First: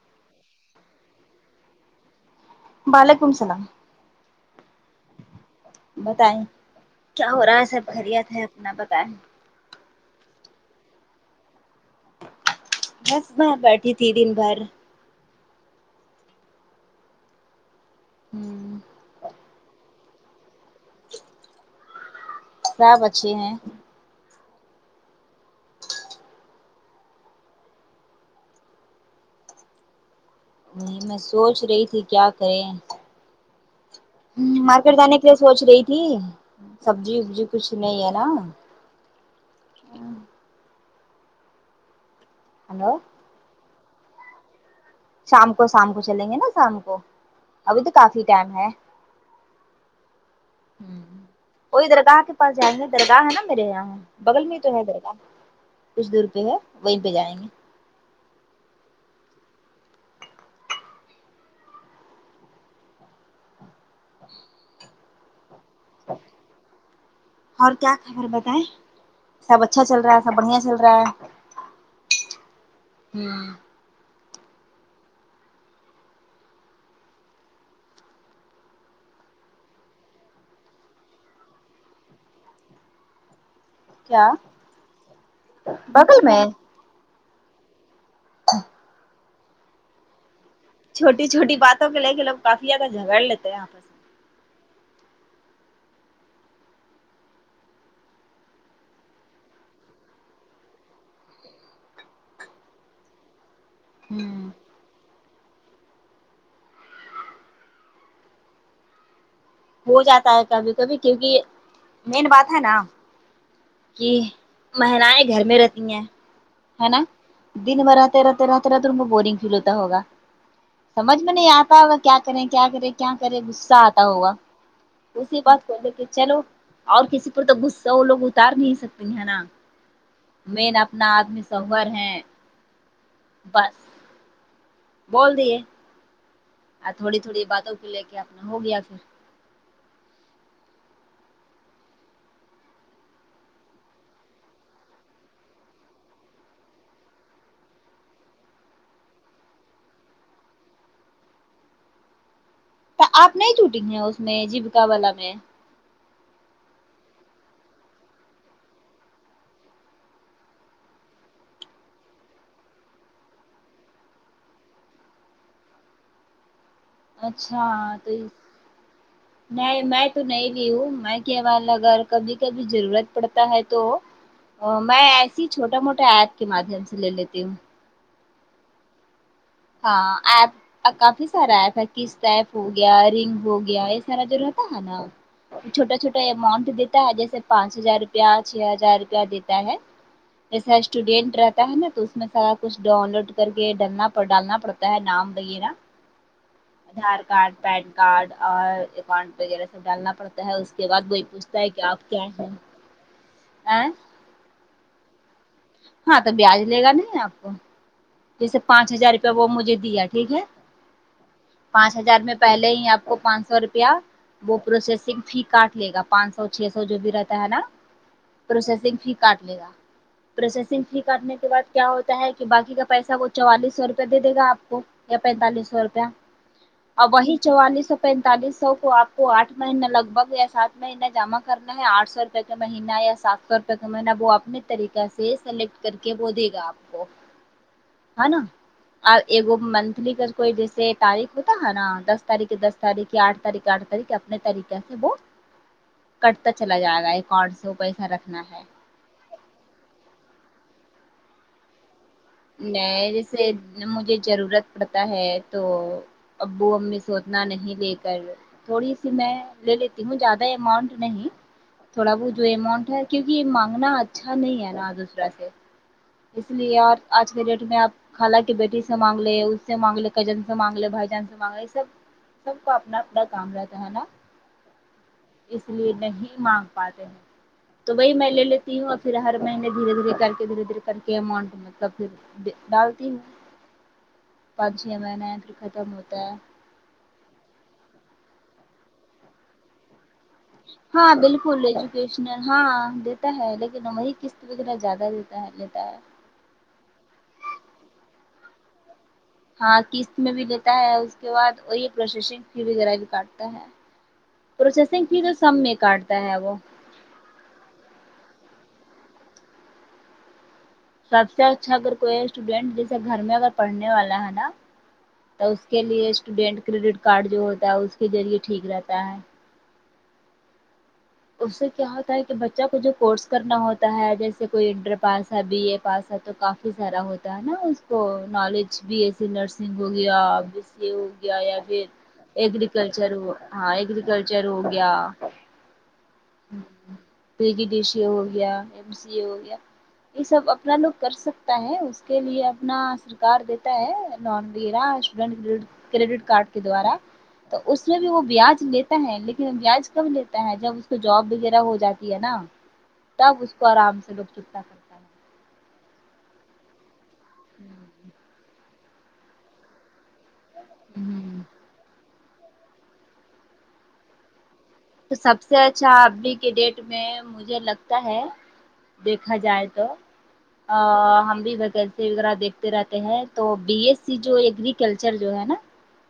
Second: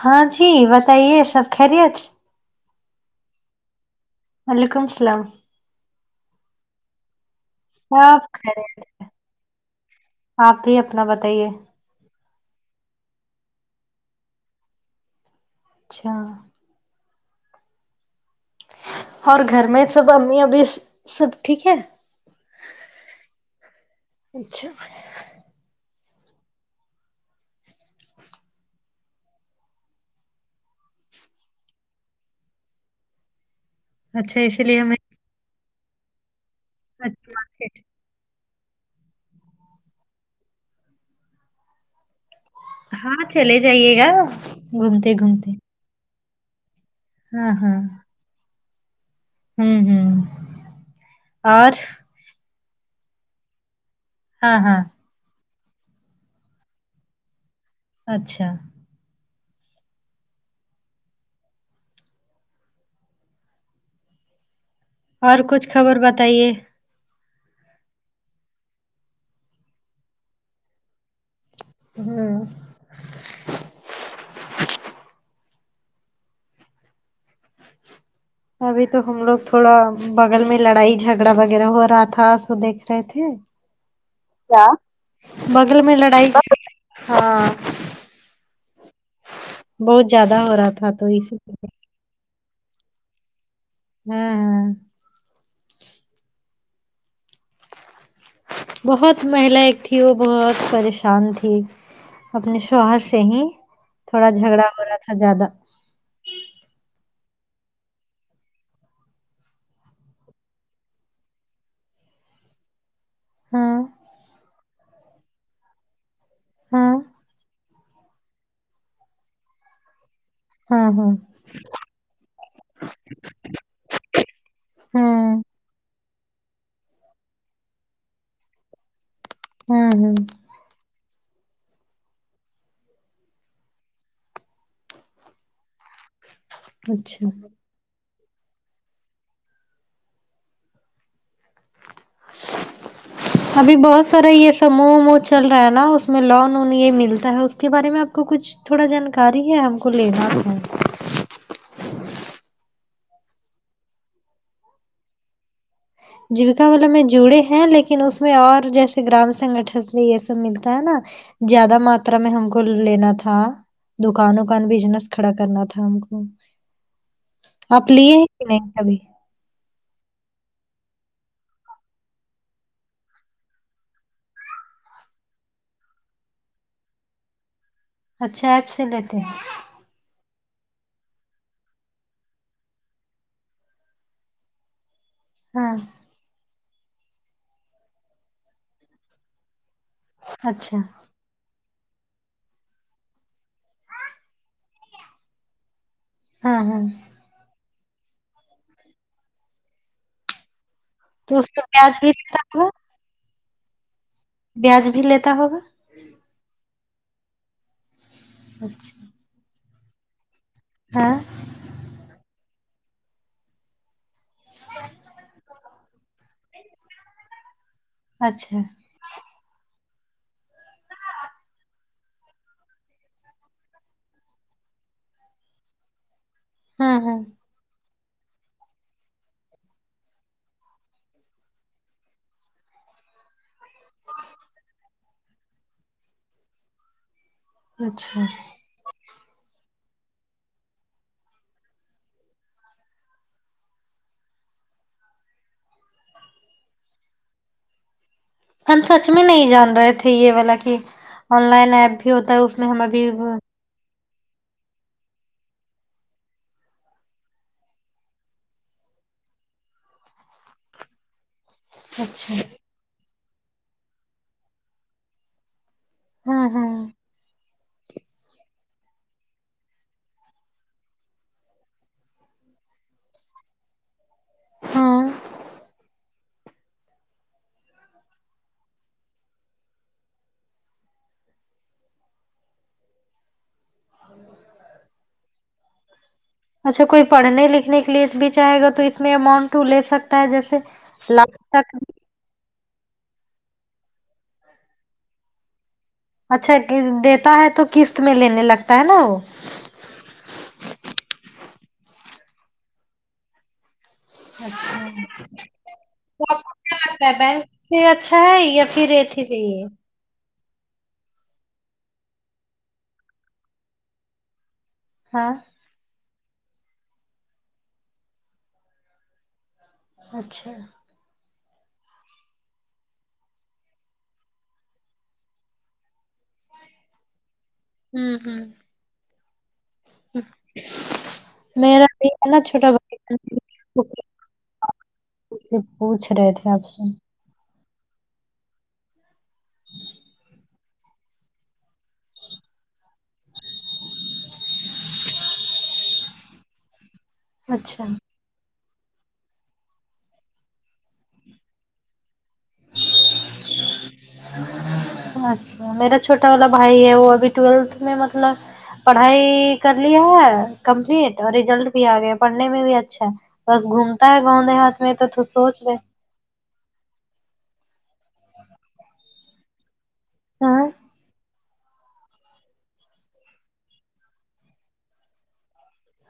ہاں جی بتائیے سب خریت وعلیکم سلام وعلیکم سلام بتایے کیا ہو رہا ہے سب خیریت ہے اپنا خیریٹ ہے بتائیں آپ بھی اپنا بتائیے بس میں بیٹھی تھی دن بھر اچھا ہوں اور گھر میں سب امی ابھی سب ٹھیک ہے سب اچھے ہیں اچھا نہیں میں سوچ رہی تھی کیا کریں اچھا اسی لیے ہمیں مارکٹ جانے کے سوچ رہی تھی سبجی اچھی وبجی کچھ مارکیٹ، نہیں ہے نا ہلو ہاں چلے جائیے گا گوم شام کو شام کو چلیں گے نا شام کو ہاں ہاں ابھی تو کافی ٹائم ہے ہوں ہوں ہوں اور وہی درگاہ کے پاس جائیں گے درگاہ ہے نا میرے یہاں بغل ہاں میں تو ہاں ہے درگاہ کچھ دور پہ ہے وہیں پہ جائیں گے اچھا اور کچھ خبر بتائیے اور کیا خبر بتائے سب اچھا چل رہا ہے سب بڑھیا چل رہا ہے ہوں ہوں ابھی تو ہم لوگ تھوڑا بغل میں لڑائی جھگڑا وغیرہ ہو رہا تھا سب دیکھ رہے تھے کیا بغل میں لڑائی ہاں اچھ [inaudible] بہت زیادہ ہو رہا تھا تو چھوٹی اسی چھوٹی لیے باتوں کو لے کے لوگ کافی زیادہ جھگڑ لیتے ہیں اپ ہوں ہوں بہت مہیلا ایک تھی وہ بہت پریشان تھی اپنے شوہر سے ہی میں تھوڑا ہوں جھگڑا ہو رہا تھا زیادہ ہو جاتا ہے کبھی کبھی کیونکہ مین بات ہے نا ہاں کہ مہلائیں گھر میں رہتی ہیں ہے ہاں نا دن میں رہتے رہتے رہتے رہتے ان کو بورنگ فیل ہوتا ہوگا ہاں ہاں سمجھ میں نہیں آتا ہوگا کیا کریں کیا کریں کیا کرے غصہ آتا ہوگا ہوں اسی بات کو لے کے چلو اور کسی پر توغصہ وہ لوگ اتار نہیں سکتی نا ہوں ہوں مین اپنا آدمی سور ہیں بس بول دیے اب تھوڑی اچھا تھوڑی باتوں کو لے کے اپنا ہو گیا پھر [inaudible] ابھی بہت سارا یہ سموہ وموہ چل رہا ہے نا اس میں لون وون یہ ملتا ہے اس کے بارے میں آپ کو کچھ تھوڑا جانکاری ہے ہم کو لینا تو ہے آپ نہیں ٹوٹیں گے اس میں جیبکا والا میں جیوکا والے میں جوڑے ہیں لیکن اس میں اور جیسے گرام سنگٹن سے یہ سب ملتا ہے نا زیادہ ماترا میں ہم کو لینا تھا دکانوں کا بزنس کھڑا کرنا تھا ان کو آپ اچھا تو لیے ہیں کہ نہیں کبھی نہیں میں تو نہیں لی ہوں میں کےوال اگر کبھی کبھی ضرورت پڑتا ہے تو میں ایسی چھوٹا موٹا ایپ کے مادھیم سے لے لیتی ہوں اچھا ایپ سے لیتے ہیں ہاں ایپ کافی سارا آپ ہے کس ٹاپ ہو گیا رنگ ہو گیا ایسا رہتا ہے نا ہاں چھوٹا چھوٹا اماؤنٹ دیتا ہے جیسے پانچ ہزار روپیہ چھ ہزار روپیہ دیتا ہے جسا اچھا اسٹوڈینٹ رہتا ہے نا تو اس میں سارا کچھ ڈاؤن لوڈ کر کے ڈلنا پر ڈالنا پڑتا ہے نام وغیرہ ہاں ہاں آدھار کارڈ پین کارڈ اور اکاؤنٹ وغیرہ سب ڈالنا پڑتا اس کے بعد وہی تو اس پوچھتا میں ہے کہ بیاج بھی آپ کیا لیتا ہے ہوگا ا بیاج بھی لیتا ہوگا ہاں تو بیاج لے گا نہیں آپ کو جیسے پانچ اچھا ہزار روپیہ وہ مجھے دیا ٹھیک ہے ہاں پانچ ہزار میں پہلے ہی آپ کو پانچ سو روپیہ وہ پروسیسنگ فی کاٹ لے گا پانچ سو چھ سو جو بھی رہتا ہے نا اچھا پروسیسنگ فی کاٹ لے گا پروسیسنگ فی کاٹنے کے بعد کیا ہوتا ہے کہ باقی کا پیسا وہ چوالیس سو روپیہ دے دے گا آپ کو یا پینتالیس سو روپیہ ہاں اور ہاں وہی چوالیس سو پینتالیس سو کو آپ کو آھ مہینہ لگ بھگ یا سات مہینہ جمع کرنا ہے آٹھ سو روپے روپہ کا مہینہ یا سات سو روپئے کا مہینہ وہ اپنے طریقہ سے سلیکٹ کر کے وہ دے گا آپ کو اچھا ہے نا اور منتھلی گر کوئی جیسے تاریخ ہوتا ہے نا دس تاریخ کے دس تاریخ آٹھ تاریخ کے آٹھ تاریخ میں طریقہ سے وہ کٹتا چلا جائے گا اکاؤنٹ سے وہ پیسا رکھنا ہے ہم سچ میں نہیں جان رہے تھے یہ والا کہ آن لائن ایپ بھی ہوتا ہے اس میں ہم ابھی نہیں جیسے مجھے ضرورت پڑتا ہے تو ابو امی سوتنا نہیں لے کر تھوڑی سی میں لے لیتی ہوں زیادہ اماؤنٹ نہیں تھوڑا اچھا بہت جو اماؤنٹ ہے کیونکہ یہ مانگنا اچھا نہیں ہے نا دوسرا سے ہاں اس لیے ہاں اور آج کے ڈیٹ میں آپ خالہ کی بیٹی سے مانگ لے اس سے مانگ لے کجن سے مانگ لے بھائی جان سے مانگ لے یہ سب سب کو اپنا اپنا کام رہتا ہے نا ہاں اس لیے نہیں مانگ پاتے ہیں تو بھائی میں لے لیتی ہوں اور پھر ہر مہینے دھیرے دھیرے کر کے دھیرے دھیے کر کے اماؤنٹ مطلب پھر ڈالتی ہوں پانچ چھ مہینے ہے پھر ختم ہوتا ہے اچھا کوئی پڑھنے لکھنے کے لیے بھی چاہے گا تو اس میں اماؤنٹ لے سکتا ہے جیسے ہاں لگ بالکل تک ایجوکیشنل ہاں دیتا ہے لیکن ہمی قسط وغیرہ زیادہ دیتا ہے لیتا ہے اچھا دیتا ہے تو قسط میں لینے لگتا ہے نا وہ ہاں قسط میں بھی لیتا ہے اس کے بعد اور یہ پروسیسنگ فی وغیرہ بھی کاٹتا ہے پروسیسنگ فی تو سم میں کاٹتا ہے وہ کہ بے پھر اچھا ہے یا پھر اتھی صحیح ہے سب سے اچھا اگر کوئی اسٹوڈینٹ جیسے گھر میں اگر پڑھنے والا ہے نا ہاں تو اس کے لیے اسٹوڈینٹ کریڈٹ کارڈ جو ہوتا ہے اس کے ذریعے ٹھیک رہتا ہے اچھا اس سے کیا ہوتا ہے کہ بچہ کو جو کورس کرنا ہوتا ہے جیسے کوئی انٹر پاس ہے بی اے پاس ہے تو کافی سارا ہوتا ہے نا اس کو ہوں ہوں نالج بھی پھر نرسنگ ہو گیا بی سی اے ہو گیا یا پھر میرا بھی ہے نا چھوٹا ایگررییکلچر ہاں بھائی ایگررییکلچر ہو گیا کچھ پوچھ رہے تھے آپ سے پی ٹی ڈی سی ہو گیا ایم سی ہو گیا یہ سب اپنا لوگ کر سکتا ہے اس کے لیے اپنا کار دیتا ہے نان لے رہا اسٹوڈینٹ کریڈٹ کارڈ کے دوارا تو اچھا اس میں بھی وہ بیاج لیتا ہے لیکن بیاج کب لیتا ہے جب تو جاب وغیرہ ہو جاتی ہے نا تب اس کو آرام سے لوگ چکتا کرتے اچھا میرا چھوٹا والا بھائی ہے وہ ابھی ٹویلتھ میں مطلب پڑھائی کر لیا ہے کمپلیٹ اور ہوں، ریزلٹ بھی آ گیا پڑھنے میں بھی اچھا ہے بس گھومتا ہے گاؤں دیہات میں تو سب سے سوچ رہے اچھا ابھی کی ڈیٹ میں مجھے لگتا ہے دیکھا جائے تو ہاں آ ہم بھی ویکینسی وغیرہ دیکھتے رہتے ہیں تو بی ایس سی جو ایک کلچر جو ہے نا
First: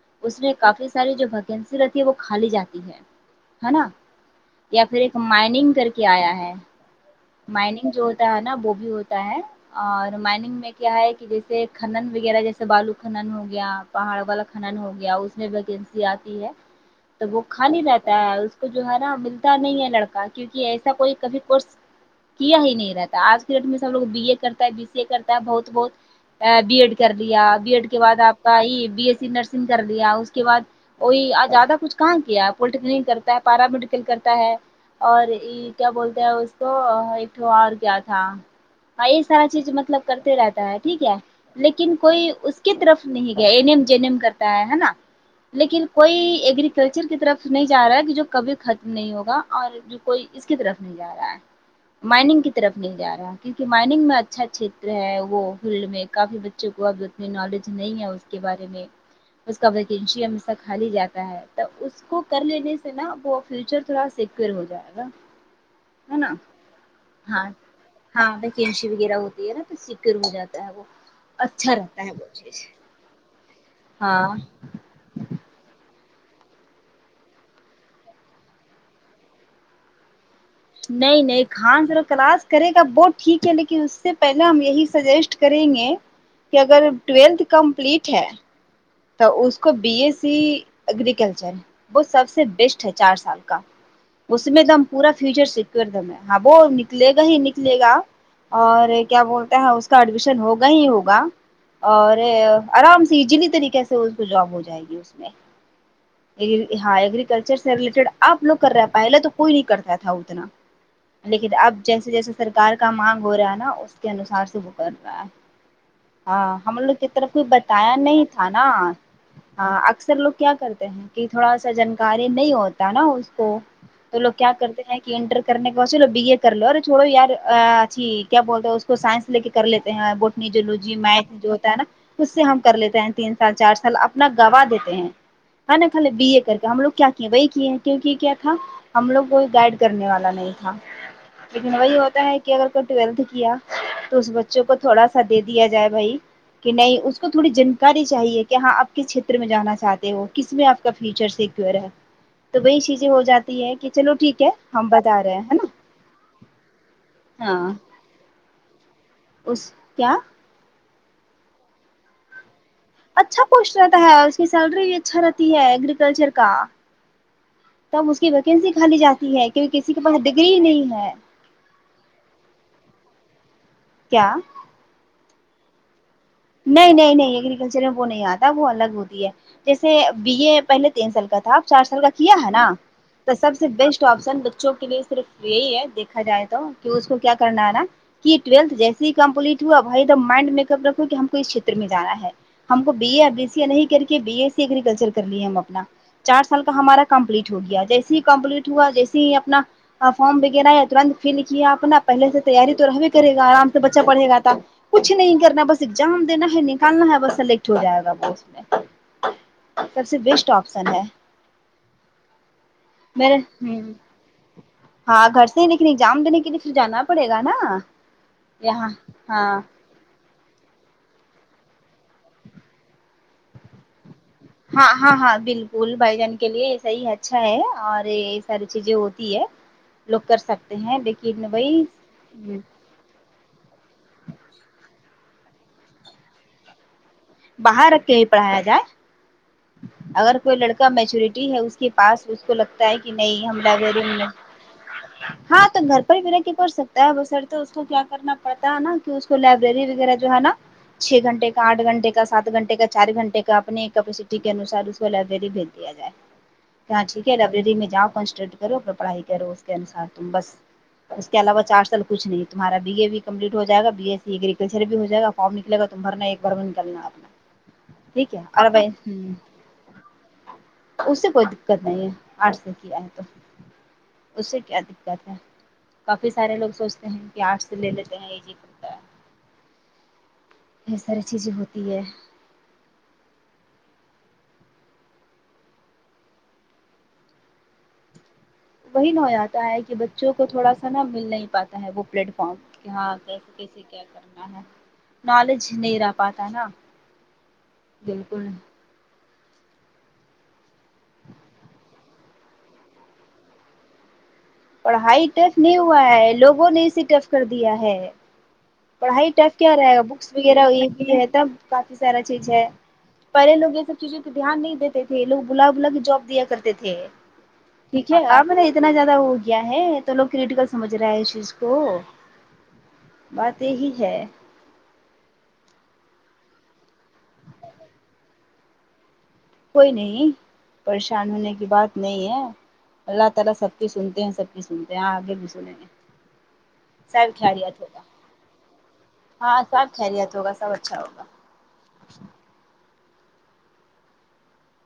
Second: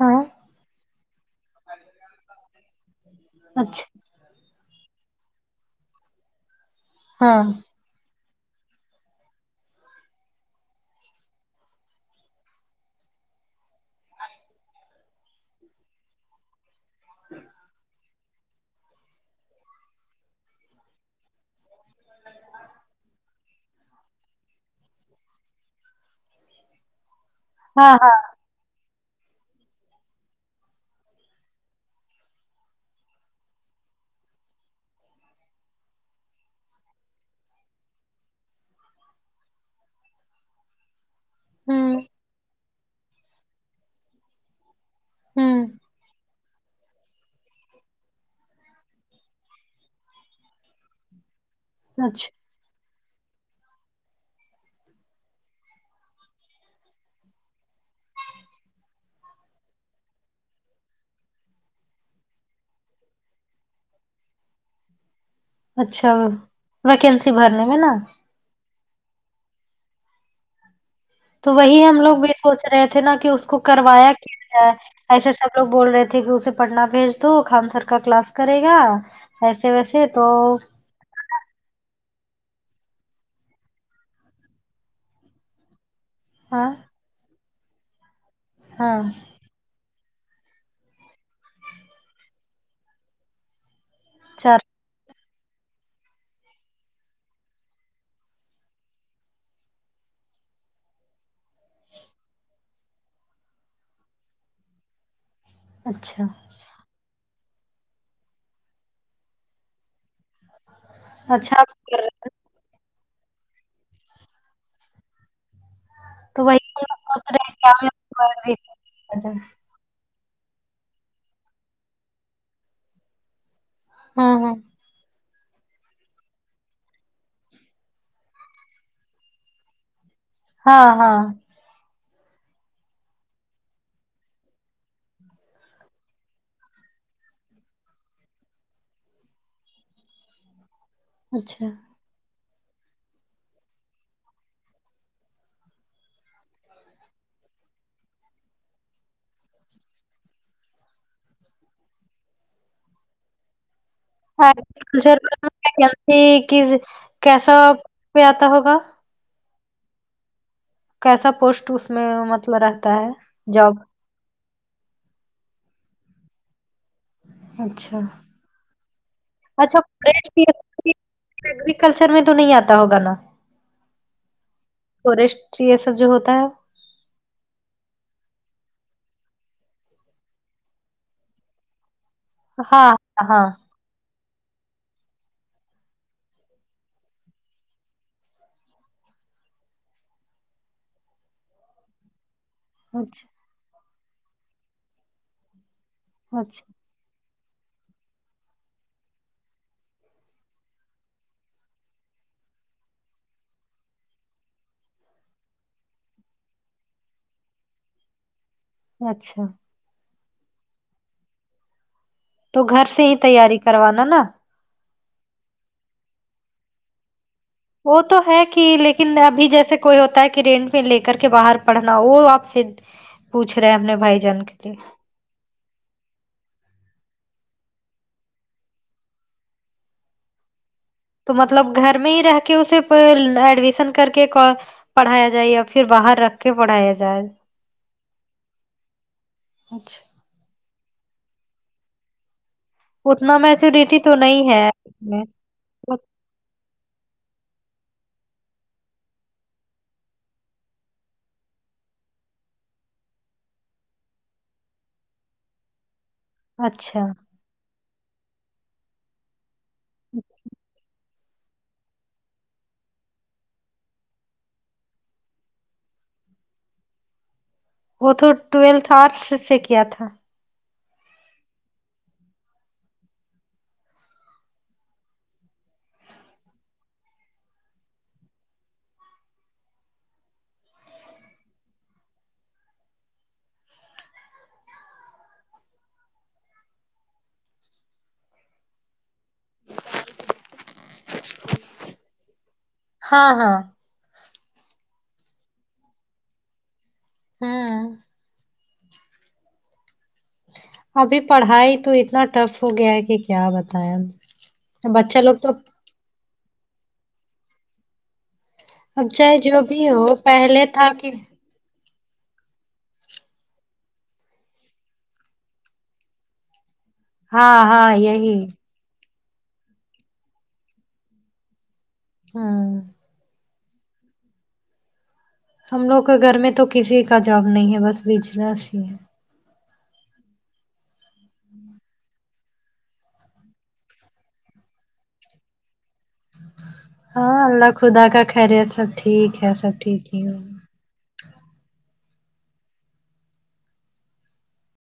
ہاں اس میں کافی ساری جو ویکنسی رہتی ہے وہ کھالی جاتی ہے ہے اچھا نا یا پھر ایک مائننگ کر کے آیا ہے ہاں مائننگ جو ہوتا ہے نا وہ بھی ہوتا ہے اور مائننگ میں کیا ہے کہ جیسے کھنن وغیرہ جیسے بالو کھنن ہو گیا پہاڑ والا کھنن ہو گیا اس میں ویکینسی آتی ہے تو وہ کھالی رہتا ہے اس کو جو ہے نا ملتا نہیں ہے لڑکا کیونکہ ایسا کوئی کبھی کورس کیا ہی نہیں رہتا آج کے ڈیٹ میں سب لوگ بی اے کرتا ہے بی سی اے کرتا ہے بہت بہت بی ایڈ کر لیا بی ایڈ ہاں کے بعد ہاں آپ کا یہ بی ایس سی نرسنگ کر لیا اس کے بعد وہی زیادہ کچھ کہاں کیا پلیٹیکنک کرتا ہے پیرا میڈیکل کرتا ہے اور ای کیا بولتے ہیں اس کو میں تو آج کیا تھا ہاں یہ سارا چیز مطلب کرتے رہتا ہے ٹھیک ہے ہوں لیکن کوئی اس کی طرف نہیں گیا این ایم جینم کرتا ہے ہے نا ہوں لیکن کوئی ایگری کلچر کی طرف نہیں جا رہا ہے کہ جو کبھی ختم نہیں ہوگا اور جو کوئی اس کی طرف نہیں جا رہا ہے اچھا مائنگ کی طرف نہیںل جا رہا ہے کیونکہ مائنگ میں اچھا چھیتر ہے وہ فیلڈ میں کافی ڈ بچوں کو آج اتنی نالج نہیں ہے اس کے بارے میں اس کا ویکینش ہمیشہ کالی جاتا ہے تو اس کو کر لینے سے نا وہ فیوچر تھوڑا سیکیور ہو جائے گا اچھا ہے ہاں ہاں وکینشی وغیرہ ہوتی ہے نا تو سیکور ہو جاتا ہے وہ تو اچھا وہی ہم رہتا ہے لوگ بھی وہ سوچ چیز رہے تھے نا کہ اس کو کروایا ہاں کیا جائے ایسے سب لوگ بول رہے تھے کہ اسے پڑھنا بھیج دو خان سر کا کلاس کرے گا ایسے ویسے تو نہیں نہیں کھان سر کلاس کرے گا وہ ٹھیک ہے لیکن اس سے پہلے ہم یہی سجیسٹ کریں گے کہ ہاں اگر ٹویلتھ کمپلیٹ ہے ہاں اس کو بی اے سی ایگریکلچر وہ سب سے بیسٹ ہے چار سال کا اس چار میں دم پورا فیوچر سیکور کرنا ہاں بو نکلے گا ہی نکلے گا اور کیا بولتا ہے اس کا ایڈمیشن ہوگا ہی ہوگا اور آرام سے ایجلی طریقے سے اس کو جاب ہو جائے گی اس میں اچھا اے ہاں ایگریکلچر سے ریلیٹڈ آپ لوگ کر رہے پہلے تو کوئی نہیں کرتا تھا اتنا لیکن اچھا آپ اب کر رہے جیسے ہیں جیسے سرکار کا مانگ ہو رہا ہے نا اس کے انوسار سے وہ کر رہا ہے تو وہی ہاں ہم لوگ کی سوچ طرف سے رہے ہیں کہ ہم بتایا لوگ نہیں کو تھا بھی نا کیا جائے۔ ہاں اکثر لوگ کیا کرتے ہیں کہ تھوڑا سا جنکاری نہیں ہوتا نا اس کو تو لوگ ہاں کیا ہاں کرتے ہیں انٹر کرنے کے بعد چلو بی اے کر لو اورے چوڑو یار اچھی کیا بولتے ہیں اس کو سائنس لے کے کر لیتے ہیں نی جو لجی ہاں ہاں میک جو ہوتا ہے نا اس سے ہم کر لیتے ہیں تین تا سال چار سال اپنا گوا دیتے ہیں میں نے کھالی بی اے کر کے ہم لوگ کیا کی وہی کیے ہیں کیونکہ کیا تھا ہم لوگ کوئی گائڈ کرنے والا نہیں تھا اچھا لیکن وہی ہوتا ہے کہ اگر کوئی ٹویلتھ کیا تو اس بچوں کو تھوڑا سا دے دیا جائے بھائی کہ نہیں اس کو تھوڑی جن کاری چاہیے کہ ہاں آپ کس چھیتر میں جانا چاہتے ہو کس میں آپ کا فیوچر سیکور ہے تو وہی چیزیں ہو جات تی ہے کہ چلو ٹھیک ہے ہر ہم بتا جرکن رہے ہیں [unintelligible] ہے نا سے پیاسے کی کیسا ہاں پہ آتا ہوگا اس کیا کیسا پوسٹ اس میں مطلب رہتا ہے اچھا جاب پوسٹ رہتا ہے اس کی سیلری بھی اچھا رہتی ہے ایگررییکلچر کا اچھا تب اس کی ویکینسی کھالی جاتی ہے کیوں اچھا کسی کے پاس فورسٹ ڈگری نہیں یہ ہے ایگریکلچر میں تو نہیں آتا ہوگا نا کیا فوریسٹ ٹری یہ سب جو ہوتا ہے نہیں نہیں نہیں ایگریکلچر میں وہ نہیں آتا وہ الگ ہوتی ہے جیسے بی اے پہلے تین سال کا تھا ا چار سال کا کیا ہے نا ہاں تو ہاں سب سے بیسٹ تو افسر بچوں کے لیے صرف یہی ہے دیکھا جائے تو کہ اس کو کیا کرنا آنا کہ ٹویلتھ جیسے ہی کمپلیٹ ہوا بھائی دا مائنڈ میک اپ رکھو کہ ہم اس چیھتر میں جانا ہے ہم کو بی اے ا اچھا بی س نہیں کر کے بی ای سی ایگریکلچر کر لیے ہم اپنا چار سال کا اچھا ہمارا کمپلیٹ ہو گیا جیسے ہی کمپلیٹ ہوا جیسے ہی اپنا فارم وغیرہ ہے تورنت فل کیا اپنا پہلے سے تیاری تو رہوے کرے گا آرام سے بچہ پڑھے گا تھا کچھ نہیں کرنا بس اگزام دینا ہے نکالنا ہے بس سلکٹ ہو جائے گا پوسٹ اچھا سب سے بیسٹ آپشن ہے تو گھر سے ہی میرے تیاری ہوں کروانا نا ہاں گھر سے ہی لیکن ایگزام دینے کے لیے پھر جانا پڑے گا نا وہ تو ہے کہ یہاں لیکن ابھی ہاں جیسے کوئی ہوتا ہے کہ رینٹ میں لے کر کے باہر پڑھنا وہ آپ سے پوچھ رہے ہیں ہم نے بھائی جان کے لیے ہاں ہاں ہاں بل کل بھائی جان کے لیے یہ صحیح اچھا ہے اور یہ ساری چیزیں ہوتی ہے لوگ کر سکتے ہیں دیکھ تو مطلب گھر میں ہی رہ کے اسے پر ایڈمیشن کر کے پڑھایا جائے یا پھر باہر رکھ کے پڑھایا جائے باہر رکھ کے بھی پڑھایا جائے اچھا اگر کوئی لڑکا میچورٹی ہے اس کے پاس اس کو لگ تا ہے کہ اتنا نہیں ہم لگے میچورٹی روم تو میں نہیں ہے اس میں۔ ہاں تو گھر پر ہی بھی رہ کے پڑ سکتا ہے وہ بشرطیکہ اس کو کیا کرنا پڑتا ہے نا کہ اس کو لائبریری وغیرہ جو ہے نا چھ گھنٹے کا آٹھ گھنٹے کا سات گھنٹے کا چار گھنٹے کا اپنے کے انوسار اس کو لائبریری بھیج دیا جائے اچھا کا چی کے لائبریری میں جاؤ کنسٹٹ کرو اپنا پڑھائی کرو اس کے انسار تم بس اس کے علاوہ چار سال کچھ نہیں تمہارا بی اے بھی کمپلیٹ ہو جائے بی ای سی ایگریکلچر بھی ہو جائے گا فارم نکلے گا تم بھرنا ایک بار میں نکلنا ہے اپنا وہ تو ٹھیک اور بھائی ٹویلتھ آرٹس سے کیا تھا اس سے کوئی دقت نہیں ہے آرٹ سے کیا ہے تو اس سے کیا دقت ہے کافی سارے لوگ سوچتے ہیں کہ آرٹ سے لے لیتے ہیں جی یہ ساری چیزیں ہوتی ہے وہی نہ ہو جاتا ہے کہ بچوں کو تھوڑا سا نا مل نہیں پاتا ہے وہ پلیٹ فارم ہاں کیسے کیسے کیا کرنا ہے نالج نہیں رہ پاتا نا ہوں بالکل ابھی پڑھائی تو اتنا ٹف ہو گیا ہے کہ کیا بتائیں ہم پڑھائی ٹف نہیں ہوا ہے لوگوں نے اسے ٹف کر دیا ہے اب پڑھائی چاہے ٹف جو کیا بھی رہے گا ہو بکس وغیرہ پہلے یہ تھا کہ بھی ہے تب کافی سارا چیز ہے پہلے لوگ یہ سب چیزوں پہ دھیان نہیں دیتے تھے لوگ بلا بلا کے جاب دیا کرتے تھے ہاں ہاں ٹھیک ہے یہی اب اتنا زیادہ ہو گیا ہے تو لوگ کرٹیکل سمجھ رہے ہے اس چیز کو ہوں بات یہی ہے ہم لوگ کے گھر میں تو کسی کا جاب نہیں ہے بس بجنس ہی ہے کوئی نہیں پریشان ہونے کی بات نہیں ہے اللہ تعالی سب کی سنتے ہیں سب کی سنتے ہیں آگے بھی سنیں گے ہ [inaudible] سب ہاں اللہ خیریت ہوگا خدا کا خیریت سب ٹھیک ہے ہاں سب ٹھیک ہی ہ خیریت ہوگا سب اچھا ہوگا